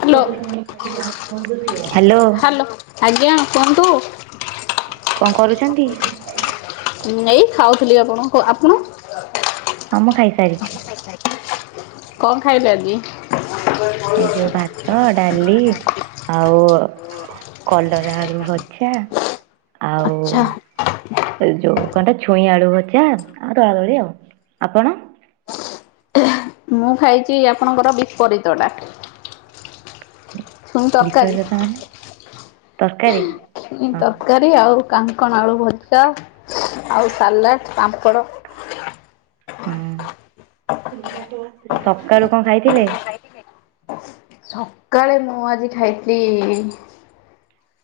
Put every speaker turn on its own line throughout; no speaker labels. Hello
hello.
ଆଜ୍ଞା କୁହନ୍ତୁ?
କଣ କରୁଛନ୍ତି?
ଏଇ ଖାଉଥିଲି ଆପଣ ଆପଣ?
ହଁ ମୁଁ ଖାଇସାରିଛି।
କଣ ଖାଇଲ ଆଜି?
ଏ ଯୋଉଁ ଭାତ ତ ଡ଼ାଲି ଆଉ କଲରା ଆଳୁ ଭଜା।
ଆଚ୍ଛା
ଆଉ ଏ ଯୋଉଁ କଣତ ଛୁଇଁ ଆଳୁ ଭଜା ଆଉ ଦଳାଦଳି ଆଉ ଆପଣ?
ମୁଁ ଖାଇଛି ଆପଣଙ୍କର ବିପରୀତଟା। ଛୁଇଁ ତରକାରୀ।
ବିପରୀତ ମାନେ ତରକାରୀ? ହଁ
ତରକାରୀ ଆଉ କାଙ୍କଣ ଆଳୁ ଭଜା ଆଉ ସାଲାଡ଼ ପାମ୍ପଡ଼।
ହୁଁ ସକାଳୁ କଣ ଖାଇଥିଲେ?
ସକାଳୁ ମୁଁ ଆଜି ଖାଇଥିଲି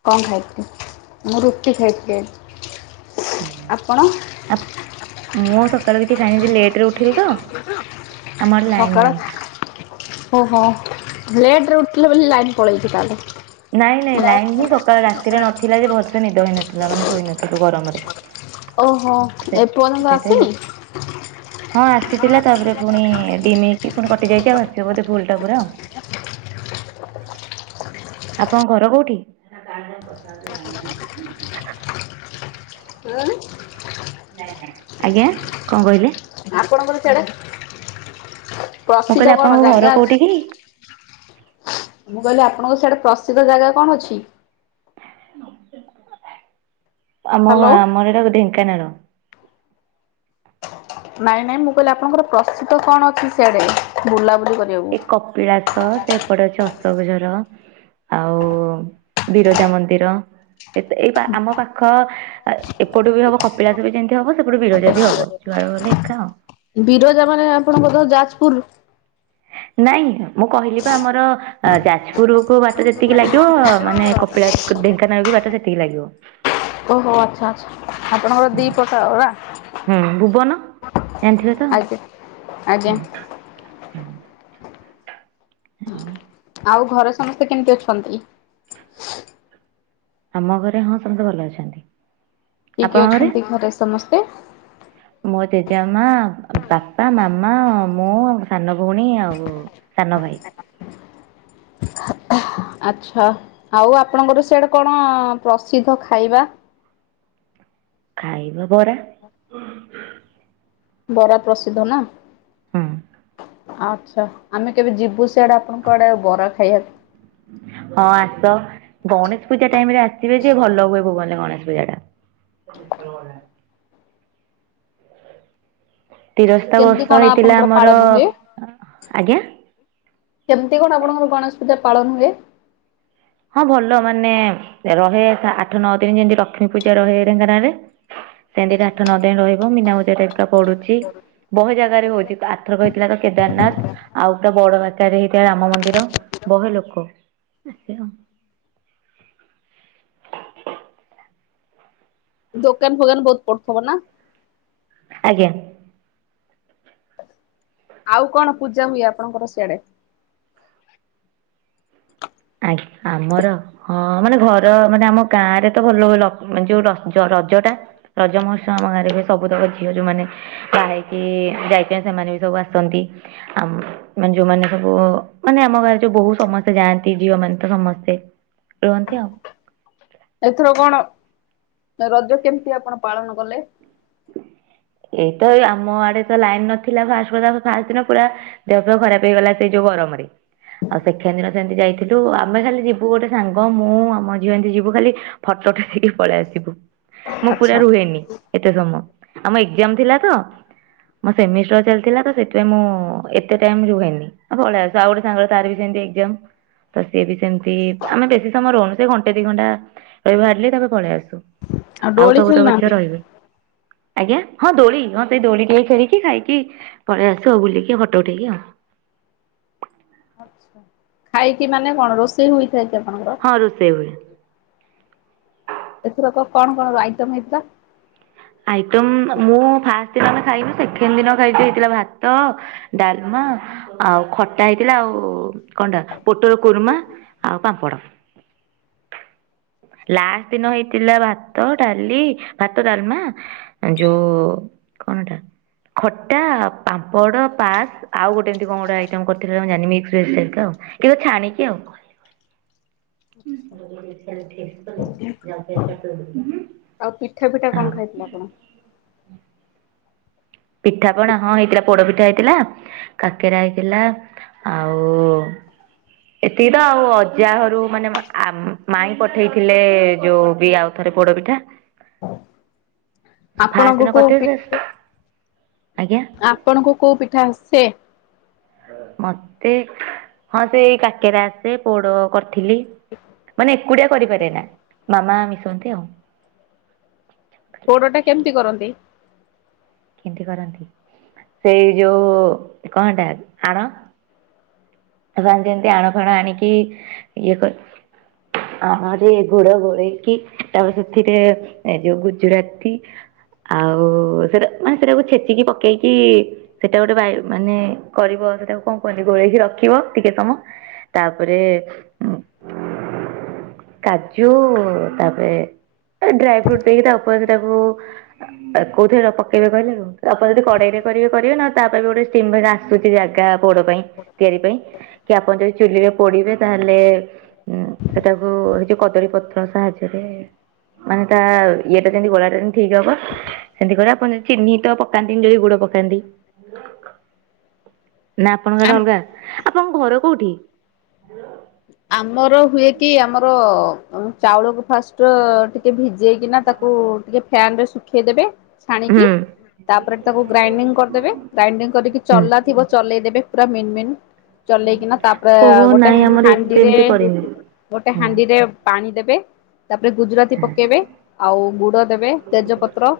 କଣ ଖାଇଥିଲେ ମୁଁ ରୁଟି ଖାଇଥିଲି
ହୁଁ।
ଆପଣ?
ଆ ମୁଁ ଆଉ ସକାଳୁ କିଛି ଖାଇନି ଲେଟ ରେ ଉଠିଲି ତ ଆମ ଆଡେ ଲାଇନ
ସକାଳ
ନାହିଁ
ଓହୋ ଲେଟ ରେ ଉଠିଲେ ବୋଲି ଲାଇନ୍ ପଳେଇଚି ତାହାଲେ
ନାଇଁ ନାଇଁ ଲାଇନ ହିଁ ସକାଳ ରାତିରେ ନଥିଲା ଯେ ଭଲସେ ନିଦ ହେଇନଥିଲା ମାନେ ଶୋଇ ନଥିଲି ଗରମରେ।
ଓହୋ ଏ ପର୍ଯ୍ୟନ୍ତ
ସେଥିପାଇଁ
ଆସିନି?
ଲେଟ ହଁ ଆସିଥିଲା ତାପରେ ପୁଣି ଡିମ ହେଇକି ପୁଣି କଟି ଯାଇଛି ଆଉ ଆସିବ ବୋଧେ ଫୁଲ ଟା ପୁରା ଆଉ। ଆପଣଙ୍କ ଘର କୋଉଁଠି? ଆଜ୍ଞା କଣ କହିଲେ?
ଆପଣଙ୍କର ସିଆଡେ?
ମୁଁ କହିଲି ଆପଣଙ୍କ
ଜାଗା
ଘର
ଅଛି?
କୋଉଁଠି କି?
ମୁଁ କହିଲି ଆପଣଙ୍କ ସିଆଡ଼େ ପ୍ରସିଦ୍ଧ ଜାଗା କଣ ଅଛି?
ଆମ
ହ୍ୟାଲୋ।
ଆମ ଏଇଟା ଢେଙ୍କାନାଳ।
ନାଇଁ ନାଇଁ ମୁଁ କହିଲି ଆପଣଙ୍କର ପ୍ରସିଦ୍ଧ କଣ ଅଛି ସିଆଡେ ବୁଲାବୁଲି କରି
ଏ କପିଳାସ ସେପଟେ ଅଛି ଅଶୋକ ଝର। ଆଉ ବିରଜା ମନ୍ଦିର ଏତ ଏଇ ଆମ ପାଖ ଆ ଏପଟୁ ବି ହବ କପିଳାସ ବି ଯେମିତି ହବ ସେପଟୁ ବିରଜା ବି ହବ। [unintelligible]
ବିରଜା ମାନେ ଆପଣଙ୍କର ଘର ଯାଜପୁର?
ନାଇଁ ମୁଁ କହିଲି ପା ଆମର ଯାଜପୁରୁ କୁ ବା ଟ ଯେତିକି ଲାଗିବ ମାନେ କପିଳାସ ଢେଙ୍କାନାଳ ବି ବାଟ ସେତିକି ଲାଗିବ।
ଓହୋ ଆପଣଙ୍କର
ହୁଁ
ଦି ପ୍ରକାର ରା
ହୁଁ ଭୁବନ ଜାଣିଥିବେ ତ
ଆଜ୍ଞା। ଆଜ୍ଞା
ହଁ। ହୁଁ।
ଆଉ ଘରେ ସମସ୍ତେ କେମିତି ଅଛନ୍ତି?
ଆମ ଘରେ ହଁ ସମସ୍ତେ ଭଲ ଅଛନ୍ତି।
କିଏ କିଏ ଅଛନ୍ତି ଘରେ ସମସ୍ତେ?
ମୋ ଜେଜୋମା, ବାପା, ମାମା ମୁଁ ସାନ ଭଉଣୀ ଆଉ ସାନ ଭାଇ।
ଆଛା ଆଉ ଆପଣଙ୍କର ସେଆଡେ କଣ ପ୍ରସିଦ୍ଧ ଖାଇବା?
ଖାଇବା ବରା
ବରା ପ୍ରସିଦ୍ଧ ନା।
ହଁ।
ଆଛା ଆମେ କେବେ ଯିବୁ ସିଆଡେ ଆପଣଙ୍କ ଆଡେ ବରା ଖାଇବାକୁ।
ହଁ ଆସ ଗଣେଶ ପୂଜା ଟାଇମ ରେ ଆସିବେ ଯିଏ ଭଲ ହୁଏ ଭୁବନେ ଗଣେଶ ପୂଜା ଟା। [inaudible] ତିରସ୍ତା ବର୍ଷ
କେମିତି କଣ
ହେଇଥିଲା
ଆପଣଙ୍କର
ଆମର
ପାଳନ ହୁଏ?
ଆଜ୍ଞା।
କେମିତି କଣ ଆପଣଙ୍କର ଗଣେଶ ପୂଜା ପାଳନ ହୁଏ?
ହଁ ଭଲ ମାନେ ରହେ ଆଠ ନଅ ତିନି ଯେମିତି ଲକ୍ଷ୍ମୀ ପୂଜା ରହେ ଢେଙ୍କାନା ରେ। ସେମିତି ଆଠ ନଅ ଦିନ ରହିବ ମୀନା ବଜାରରେ ଏକା ପଡୁଛି। ବହୁ ଜାଗାରେ ହଉଛି ଆରଥରକ କହିଥିଲା ତ କେଦାରନାଥ ଆଉ ତୋ ବଡ ଭା ତାରେ ହେଇଥିଲା ରାମ ମନ୍ଦିର ବହେ ଲୋକ। ସେ ହଁ। [inaudible]
ଦୋକାନ ଫୋକାନ ବହୁତ ପଡୁଥିବ ନା?
ଆଜ୍ଞା।
ଆଉ କଣ ପୂଜା ହୁଏ ଆପଣଙ୍କର ସିଆଡେ?
ଆଜ୍ଞା ଆମର ହଁ ମାନେ ଘର ମାନେ ଆମ ଗାଁ ରେ ତ ଭଲ ହୁଏ ଲ ଯୋଉ ଯୋଉ ରଜ ଟା। ରଜ ମହତ୍ସମ ଆମ ଗାଁରେ ସବୁ ତକ ଝିଅ ଯୋଉମାନେ ବାହାହେଇକି ଯାଇଛନ୍ତି ସେମାନେ ବି ସବୁ ଆସନ୍ତି। ଆ ମାନେ ଯୋଉମାନେ ସବୁ ମାନେ ଆମ ଗାଁରେ ଯୋଉ ବହୁ ସମସ୍ତେ ଯାଆନ୍ତି ଝିଅ ମାନ ତ ସମସ୍ତେ ରୁହନ୍ତି ଆଉ।
ଏଥର କଣ ରଜ କେମିତି ଆପଣ ପାଳନ କଲେ?
ଏଇତ ଏଇ ଆମ ଆଡେ ତ ଲାଇନ ନଥିଲା ଫାଷ୍ଟ କଥା ଫାଷ୍ଟ ଦିନ ପୁରା ଦେହ ଫେହ ଖରାପ ହେଇଗଲା ସେଇ ଯୋଉ ଗରମ ରେ। ଆଉ ସେକେଣ୍ଡ ଦିନ ସେମିତି ଯାଇଥିଲୁ ଆମେ ଖାଲି ଯିବୁ ଗୋଟେ ସାଙ୍ଗ ମୁଁ ଆମ ଝିଅ ଏମିତି ଯିବୁ ଖାଲି ଫୋଟ ଉଠେଇ ଦେଇକି ପଳେଇ ଆସିବୁ। ମୁଁ ପୁରା ରୁହେନି ଏତେ ସମୟ। ଆମ ଏକ୍ଜାମ ଥିଲା ତ। ମୋ ସେମିଷ୍ଟର ଚାଲିଥିଲା ତ ସେଥିପାଇଁ ମୁଁ ଏତେ ଟାଇମ ରୁହେନି। ଆମେ ପଲେଇ ଆସୁ ଆଉ ଗୋଟେ ସାଙ୍ଗ ତାରବି ସେମିତି ଏକ୍ଜାାମ। ତ ସିଏ ବି ସେମିତି ଆମେ ବେଶୀ ସମୟ ରହୁନୁ ସେ ଘଣ୍ଟେ ଦି ଘଣ୍ଟା ରହୁ ହାର୍ଡଲି ତାପରେ ପଳେଇ ଆସୁ। ଆଉ
ଡୋଳି
ସବୁ ତଙ୍କ
ଖେଳୁନାହାନ୍ତି?
ଝିଅ ରହିବେ। ଆଜ୍ଞା ହଁ ଦୋଳି ହଁ ସେଇ ଦୋଳି ଟିକେ ଖେଳିକି ଖାଇକି ପଳେଇ ଆସୁ ଆଉ ବୁଲିକି ଫଟୋ ଉଠେଇକି ଆଉ।
ଆଛା ଖାଇକି ମାନେ କଣ ରୋଷେଇ ହୋଇଥାଏ କି ଆପଣଙ୍କର?
ହଁ ରୋଷେଇ ହୁଏ।
ଏଥରକ କଣ କଣ ଆଇଟମ ହେଇଥିଲା?
ଆଇଟମ ମୁଁ ଫାଷ୍ଟ ଦିନ ଆମେ ଖାଇନୁ ସେକେଣ୍ଡ ଦିନ ଖାଇଛି ହେଇଥିଲା ଭାତ, ଡାଲମା ଆଉ ଖଟା ହେଇଥିଲା ଆଉ କଣ ଟା ପୋଟଳ କୁର୍ମା ଆଉ ପାମ୍ପଡ଼। ଲାଷ୍ଟ ଦିନ ହେଇଥିଲା ଭାତ, ଡାଲି, ଭାତ, ଡାଲମା ଯୋଉ କଣଏଟା ଖଟା, ପାମ୍ପଡ, ପାସ୍ ଆଉ ଗୋଟେ ଏମିତି କଣ ଗୋଟେ ଆଇଟମ୍ କରିଥିଲେ ଜାଣିନି ମିକ୍ସଭେଜଟାଇପ୍ ର ଆଉ କିନ୍ତୁ ଛାଣିକି ଆଉ। [unintelligible]
ଆଉ ପିଠା ଫିଠା
ଆଉ।
କଣ ଖାଇଥିଲେ ଆପଣ?
ପିଠାପଣା ହଁ ହେଇଥିଲା ପୋଡ଼ପିଠା ହେଇଥିଲା କାକେରା ହେଇଥିଲା ଆଉ ଏତିକି ତ ଆଉ ଅଜା ଘରୁ ମାନେ ମାଇ ପଠେଇଥିଲେ ଯୋଉ ବି ଆଉ ଥରେ ପୋଡପିଠା, ଫାଷ୍ଟ
ଆପଣଙ୍କୁ
ଦିନ
କୋଉ
କରିଥିଲି
ପି
ଯେ ଆଜ୍ଞା।
ଆପଣଙ୍କୁ କୋଉ ପିଠା ଆସେ?
ମତେ ହଁ ସେଇ କାକେରା ଆସେ। ପୋଡ କରି ଥିଲି। ମାନେ ଏକୁଟିଆ କରିପାରେ ନା ମାମା ମିଶନ୍ତି ଆଉ।
ପୋଡ଼ଟା କେମିତି କରନ୍ତି?
କେନ୍ତି କରନ୍ତି? ସେଇ ଯୋଉଁ କଣ ହେଟା ଆଣ ସେମାନେ ଯେମତି ଆଣ ଫାଣ ଆଣିକି ଇଏ କରି। [unintelligible] ସେଥିରେ ଗୁଡ଼ ଘୋଳେଇକି ତାପରେ ସେଥିରେ ଏ ଯୋଉ ଗୁଜୁରାତି ଆଉ ସେଟା ମାନେ ସେଟାକୁ ଛେଚିକି ପକେଇକି ସେଇଟା ଗୋଟେ [unintelligible] ମାନେ କରିବ ସେଟାକୁ କଣ କହନ୍ତି ଗୋଳେଇକି ର ରଖିବ ଟିକେ ସମୟ। ତାପରେ କାଜୁ ତାପରେ ଡ୍ରାଏ ଫ୍ରୁଟ୍ ଦେଇକି ତା ଉପରେ ବି ତାକୁ ଆଉ କୋଉଥିରେ ତାକୁ ପକେଇବେ କହିଲେ ଆପଣ ଯଦି କଡେଇରେ କରିବେ କରିବେ ନହେଲେ ତାପାଇଁ ବି ଗୋଟେ। [unintelligible] ଆସୁଛି ଜାଗା ପୋଡ ପାଇଁ ତିଆରି ପାଇଁ। କି ଆପଣ ଯଦି ଚୁଲିରେ ପୋଡିବେ ତାହେଲେ ହୁଁ ସେଟାକୁ ହେଇ ଯୋଉ କଦଳୀ ପତ୍ର ସାହାଯ୍ୟରେ ମାନେ ତା ଇଏଟା ଯେମତି ଗୋଳାଟା ଯେମତି ଠିକ୍ ହବ। ସେମତି କରିବ। ଆପଣ ଯଦି ଚିନି ତ ପକାନ୍ତିନି ଯଦି ଗୁଡ ପକାନ୍ତି ନା ଆପଣଙ୍କ ଆଡେ
ଆମ
ଅଲଗା। ଆପଣଙ୍କ ଘର କୋଉଠି? ହୁଁ
ଆମର ହୁଏ କି ଆମର ଚାଉଳକୁ ଫାଷ୍ଟ ଟିକେ ଭିଜେଇକିନା ତାକୁ ଟିକେ ଫ୍ୟାନ୍ ରେ ଶୁଖେଇଦେବେ।
ହୁଁ
ଛାଣିକି। ତାପରେ ତାକୁ ଗ୍ରାଇଣ୍ଡିଂ କରିଦେବେ। ଗ୍ରାଇଣ୍ଡିଂ କରିକି
ହୁଁ
ଚଲା ଥିବ ଚଲେଇଦେବେ। ପୁରା ମେନ୍ ମେନ୍ ଚଲେଇକିନା ତାପରେ
ଓହୋ
ଗୋଟେ
ନାଇଁ ଆମର ଏତେ
ହାଣ୍ଡିରେ
ଏମିତି କରିନୁ
ଗୋଟେ
ହଁ।
ହାଣ୍ଡି ରେ ପାଣି ଦେବେ ତାପରେ ଗୁଜୁରାତି
ହୁଁ
ପକେଇବେ ଆଉ ଗୁଡ ଦେବେ ତେଜପତ୍ର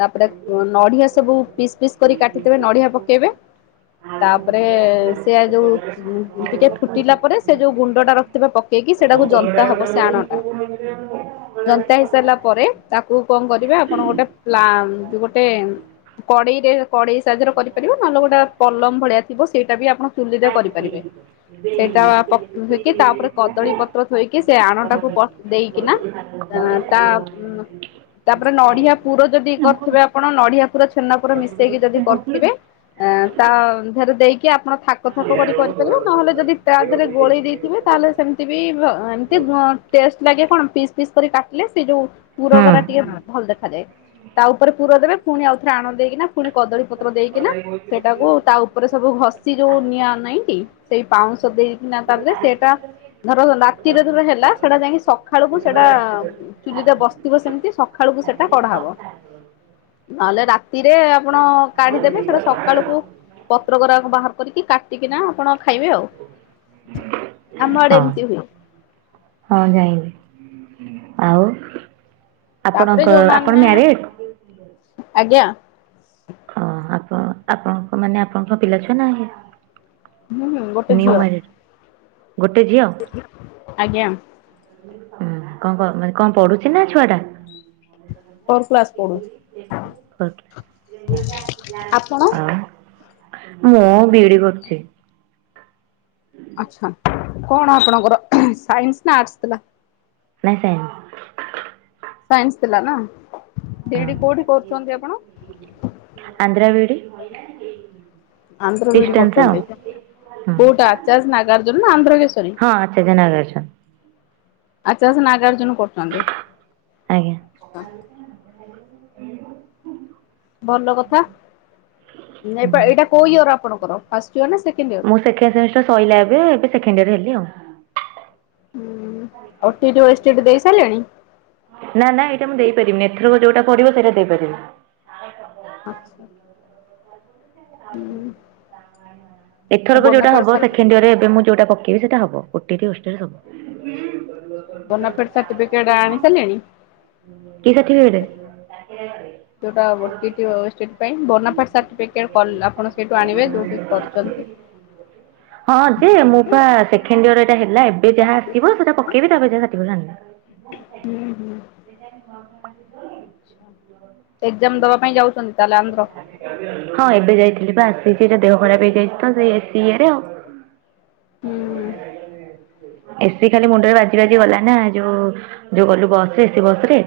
ତାପରେ ନଡିଆ ସବୁ ପିସ୍ ପିସ୍ କରି କାଟିଦେବେ ନଡିଆ ପକେଇବେ। ତାପରେ ସେଆ ଯୋଉ ଟିକେ ଫୁଟିଲା ପରେ ସେ ଯୋଉ ଗୁଣ୍ଡ ଟା ରଖିଥିବେ ପକେଇକି ସେଇଟାକୁ ଜନ୍ତା ହବ ସେ ଆଣ ଟା। ଜନ୍ତା ହେଇସାରିଲା ପରେ ତାକୁ କଣ କରିବେ ଆପଣ ଗୋଟେ ପ୍ଲା ଗୋଟେ କଡେଇରେ କଡେଇ ସାହାଯ୍ୟରେ କରିପାରିବ। ନହେଲେ ଗୋଟେ ପଲମ ଭଳିଆ ଥିବ ସେଇଟା ବି ଆପଣ ଚୂଲି ରେ କରିପାରିବେ। ସେଇଟା ଦେଇକି ତା ଉପରେ କଦଳୀ ପତ୍ର ଥୋଇକି ସେ ଆଣଟାକୁ ପ ଦେଇକିନା [unintelligible] ତାପରେ ନଡିଆ ପୁର ଯଦି କରିଥିବେ ଆପଣ ନଡିଆ ପୁର ଛେନା ପୁର ମିଶେଇକି ଯଦି କରିଥିବେ ଆଁ ତା ଦେହରେ ଦେଇକି ଆପଣ ଥାକ ଥାକ କରି କରିପାରିବେ। ନହେଲେ ଯଦି ତା ଥିରେ ଦେଇଥିବେ ତାହେଲେ ସେମିତି ବି ଏମତି ଟେଷ୍ଟ ଲାଗେ କଣ ପିସ୍ ପିସ୍ କରି କାଟିଲେ ସେ ଯୋଉ ପୁର ଗୁରା ଟିକେ ଭଲ୍ ଦେଖାଯାଏ। ତା ଉପରେ ପୁର ଦେବେ, ପୁଣି ଆଉଥରେ ଆଣ ଦେଇକିନା ପୁଣି କଦଳୀ ପତ୍ର ଦେଇକିନା ସେଟାକୁ ତା ଉପରେ ସବୁ ଘଷି ଯୋଉ ନିଆଁ ନାଇଁକି ସେଇ ପାଉଁଶ ଦେଇ ନା ତାପରେ ସେଟା ଧର ରାତିରେ ଧର ହେଲା ସେଟା ଯାଇକି ସକାଳକୁ ସେଟା ଚୁଲିରେ ବସିଥିବ ସେମିତି ସଖାଳକୁ ସେଟା କଢାହବ। ନହେଲେ ରାତିରେ ଆପଣ କାଢିଦେବେ। ସେଟା ସକାଳକୁ ପତ୍ର ଗୁରାକୁ ବାହାର କରିକି କାଟିକିନା ଆପଣ ଖାଇବେ ଆଉ।
[inaudible]
ଆମ ଆଡେ
ହଁ
ଏମିତି ହୁଏ।
ହଁ ଯାଇଁଲି। ଆଉ
ତାପରେ
ଆପଣଙ୍କ ଆପଣ
ଯୋଉମାନେ
ମ୍ୟାରେଡ୍?
ଆଜ୍ଞା।
ହଁ ଆପଣ ଆପଣଙ୍କ ମାନେ ଆପଣଙ୍କ ପିଲା ଛୁଆ ନାହିଁ?
ହୁଁ ହୁଁ ଗୋଟେ
ନିଉ
ଝିଅ
ମାରେଡ୍ ଗୋଟେ ଝିଅ।
ଆଜ୍ଞା।
ଓହୋ କଣ ମାନେ କଣ୍ ପଢୁଛି ନା ଛୁଆ ଟା?
ଫୋର୍ କ୍ଲାସ ପଢୁଛି
[inaudible]
ଆପଣ
ମୁଁ ବି ଡି କରୁଚି।
ଆଚ୍ଛା। କଣ ଆପଣଙ୍କର ହ ସାଇନ୍ସ୍ ନା ଆର୍ଟସ୍ ଥିଲା?
ନାଇଁ ସାଇନ୍ସ।
ସାଇନ୍ସ ଥିଲା ନା ବି
ହଁ
ଡି କୋଉଠି କରୁଚନ୍ତି ଆପଣ?
[inaudible]
ଆନ୍ଧ୍ର ବି ଡି
ଡିଷ୍ଟାନ୍ସ ଆଉ
କରୁଚନ୍ତି
ହଁ
କୋଉଟା ଆଚାର୍ଯ୍ୟ ନାଗାର୍ଜୁନ ନା ଆନ୍ଧ୍ରକେଶ୍ୱରୀ?
ହଁ ଆଚାର୍ଯ୍ୟ ନାଗାର୍ଜୁନ।
ଆଚାର୍ଯ୍ୟ ନାଗାର୍ଜୁନ କରୁଚନ୍ତି?
ଆଜ୍ଞା।
ଭଲ କଥା ଏ ପା
ହୁଁ
ଏଇଟା କୋଉ ଇୟର ଆପଣଙ୍କର ଫାଷ୍ଟ୍ ଇୟର ନା ସେଖେଣ୍ଡ୍ ଇୟର?
ମୋର ସେଖେଣ୍ଡ ସେମିଷ୍ଟାର୍ ସଇଲା ଏବେ। ଏବେ ସେଖେଣ୍ଡ ଇୟର୍ ହେଲି ଆଉ।
O T D U S D T ଦେଇ ସାରିଲେଣି?
ନା ନା ଏଇଟା ମୁଁ ଦେଇପାରିବିନି। ଏଥରକ ଯୋଉଟା ପଡିବ ସେଇଟା ଦେଇପାରିବି।
ଆଛା
ଏଥରକ ଯୋଉଟା
ବୋନାଫାଏଡ
ହବ
ସାର୍ଟି
ସେଖେଣ୍ଡିୟରେ ଏବେ ମୁଁ ଯୋଉଟା ପକେଇବି ସେଇଟା ହବ। O T D O S D T. ହବ।
ବୋନାଫେଡ ସାର୍ଟିଫିକେଟ୍ ଆଣି ସାରିଲେଣି?
କି ସାର୍ଟିଫିକେଟେ? [inaudible]
ଯୋଉଟା O T D O S D T. ପାଇଁ ବନାଫାଟ ସାର୍ଟିଫିକେଟ ଫଲ ଆପଣ ସେଇଠୁ ଆଣିବେ ଯୋଉଠି କରିଛନ୍ତି
ହଁ ଯେ ମୁଁ ପା ସେଖେଣ୍ଡ୍ ଇୟର ଏଟା ହେଲା ଏବେ ଯାହା ଆସିବ ସେଟା ପକେଇବି ତାପରେ ଯାହା ସାର୍ଟିଫିକେଟ ଆଣିବି।
ହୁଁ ହୁଁ।
[inaudible]
ଏକ୍ଜାମ୍ ଦବା ପାଇଁ ଯାଉଚନ୍ତି ତାହେଲେ? ଆନ୍ଧ୍ର?
ହଁ ଏବେ ଯାଇଥିଲି ପା ଆସିଚି ଏଇଟା ଦେହ ଖରାପ ହେଇଯାଇଛି। ସିଏ ସିଏର।
ହୁଁ
ଏ ସିି ଖାଲି ମୁଣ୍ଡରେ ବାଜି ବାଜି ଗଲା ନା ଯୋଉ ଯୋଉ ଗଲୁ ବସ୍ ରେ ଏ ସି ବସ୍ ରେ।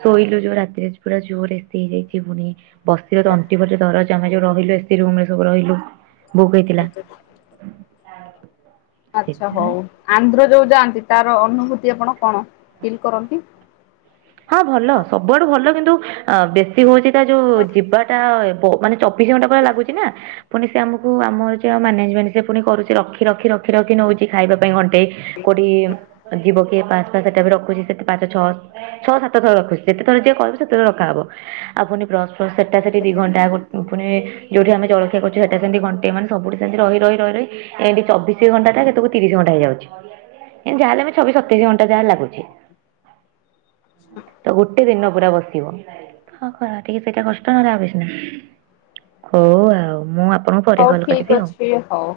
ଶୋଇଲୁ ଯୋଉ ରାତିରେ ପୁରା ଜୋର ଏ ସି ହେଇଯାଇଛି ପୁଣି। ବସିରେ ତଣ୍ଟି ପଣ୍ଟି ଦରଜ ଆମେ ଯୋଉ ରହିଲୁ ଏ ସି ରୁମରେ ସବୁ ରହିଲୁ ବୁକ୍ ହେଇଥିଲା। [inaudible]
ଆଚ୍ଛା ହଉ ଆନ୍ଧ୍ର ଯୋଉ ଯାଆନ୍ତି ତାର ଅନୁଭୂତି ଆପଣ କଣ ଫିଲ୍ କରନ୍ତି?
ହଁ ଭଲ ସବୁଆଡୁ ଭଲ କିନ୍ତୁ ଅ ବେଶୀ ହଉଛି ତା ଯୋଉ ଯିବାଟା ବ ମାନେ ଚବିଶ ଘଣ୍ଟା ପୁରା ଲାଗୁଛି ନା। ପୁଣି ସେ ଆମକୁ ଆମ ଯେ ମ୍ୟାନେଜମେଣ୍ଟ ସେ ପୁଣି କରୁଛି ରଖି ରଖି ରଖି ରଖି ନଉଛି ଖାଇବା ପାଇଁ ଘଣ୍ଟେ। କୋଠି ଯିବ କିଏ ପାସ ପାସ୍ ସେଟା ବି ରଖୁଛି ସେଠେ ପାଞ୍ଚ ଛଅ ଛଅ ସାତ ଥର ରଖୁଛି ଯେତେଥର ଯିଏ କହିବ ସେତେଥର ରଖାହବ ଆହୁରି ପୁଣି ବ୍ରସ୍ ଫ୍ରସ ସେଟା ସେଠି ଦି ଘଣ୍ଟା ପୁଣି ଯେଉଁଠି ଆମେ ଜଳଖିଆ କରୁଛୁ ସେଟା ସେମିତି ଘଣ୍ଟେ ମାନେ ସବୁଠି ସେନ୍ତି ରହି ରହି ରହି ରହି ଏମିତି ଚବିଶ ଘଣ୍ଟ ଟା ସେତକୁ ତିରିଶ ଘଣ୍ଟା ହେଇଯାଉଛି ଏ ଯାହା ହେଲେଆମେ ଛବିଶ ସତେଇଶ ଘଣ୍ଟା ଯାହା ଲାଗୁଛି। ତ ଗୋଟେ ଦିନ ପୁରା ବସିବ ହଁ ଖରା ଟିକେ ସେଇଟା କଷ୍ଟ ନହେଲେ ଆଉ କିଛି ନାହି। ହଉ ଆଉ ମୁଁ ଆପଣଙ୍କୁ ପରେ
ହଉ
କଲ
ଠିକ୍
କରିବି ଆଉ।
ଅଛି ହଉ।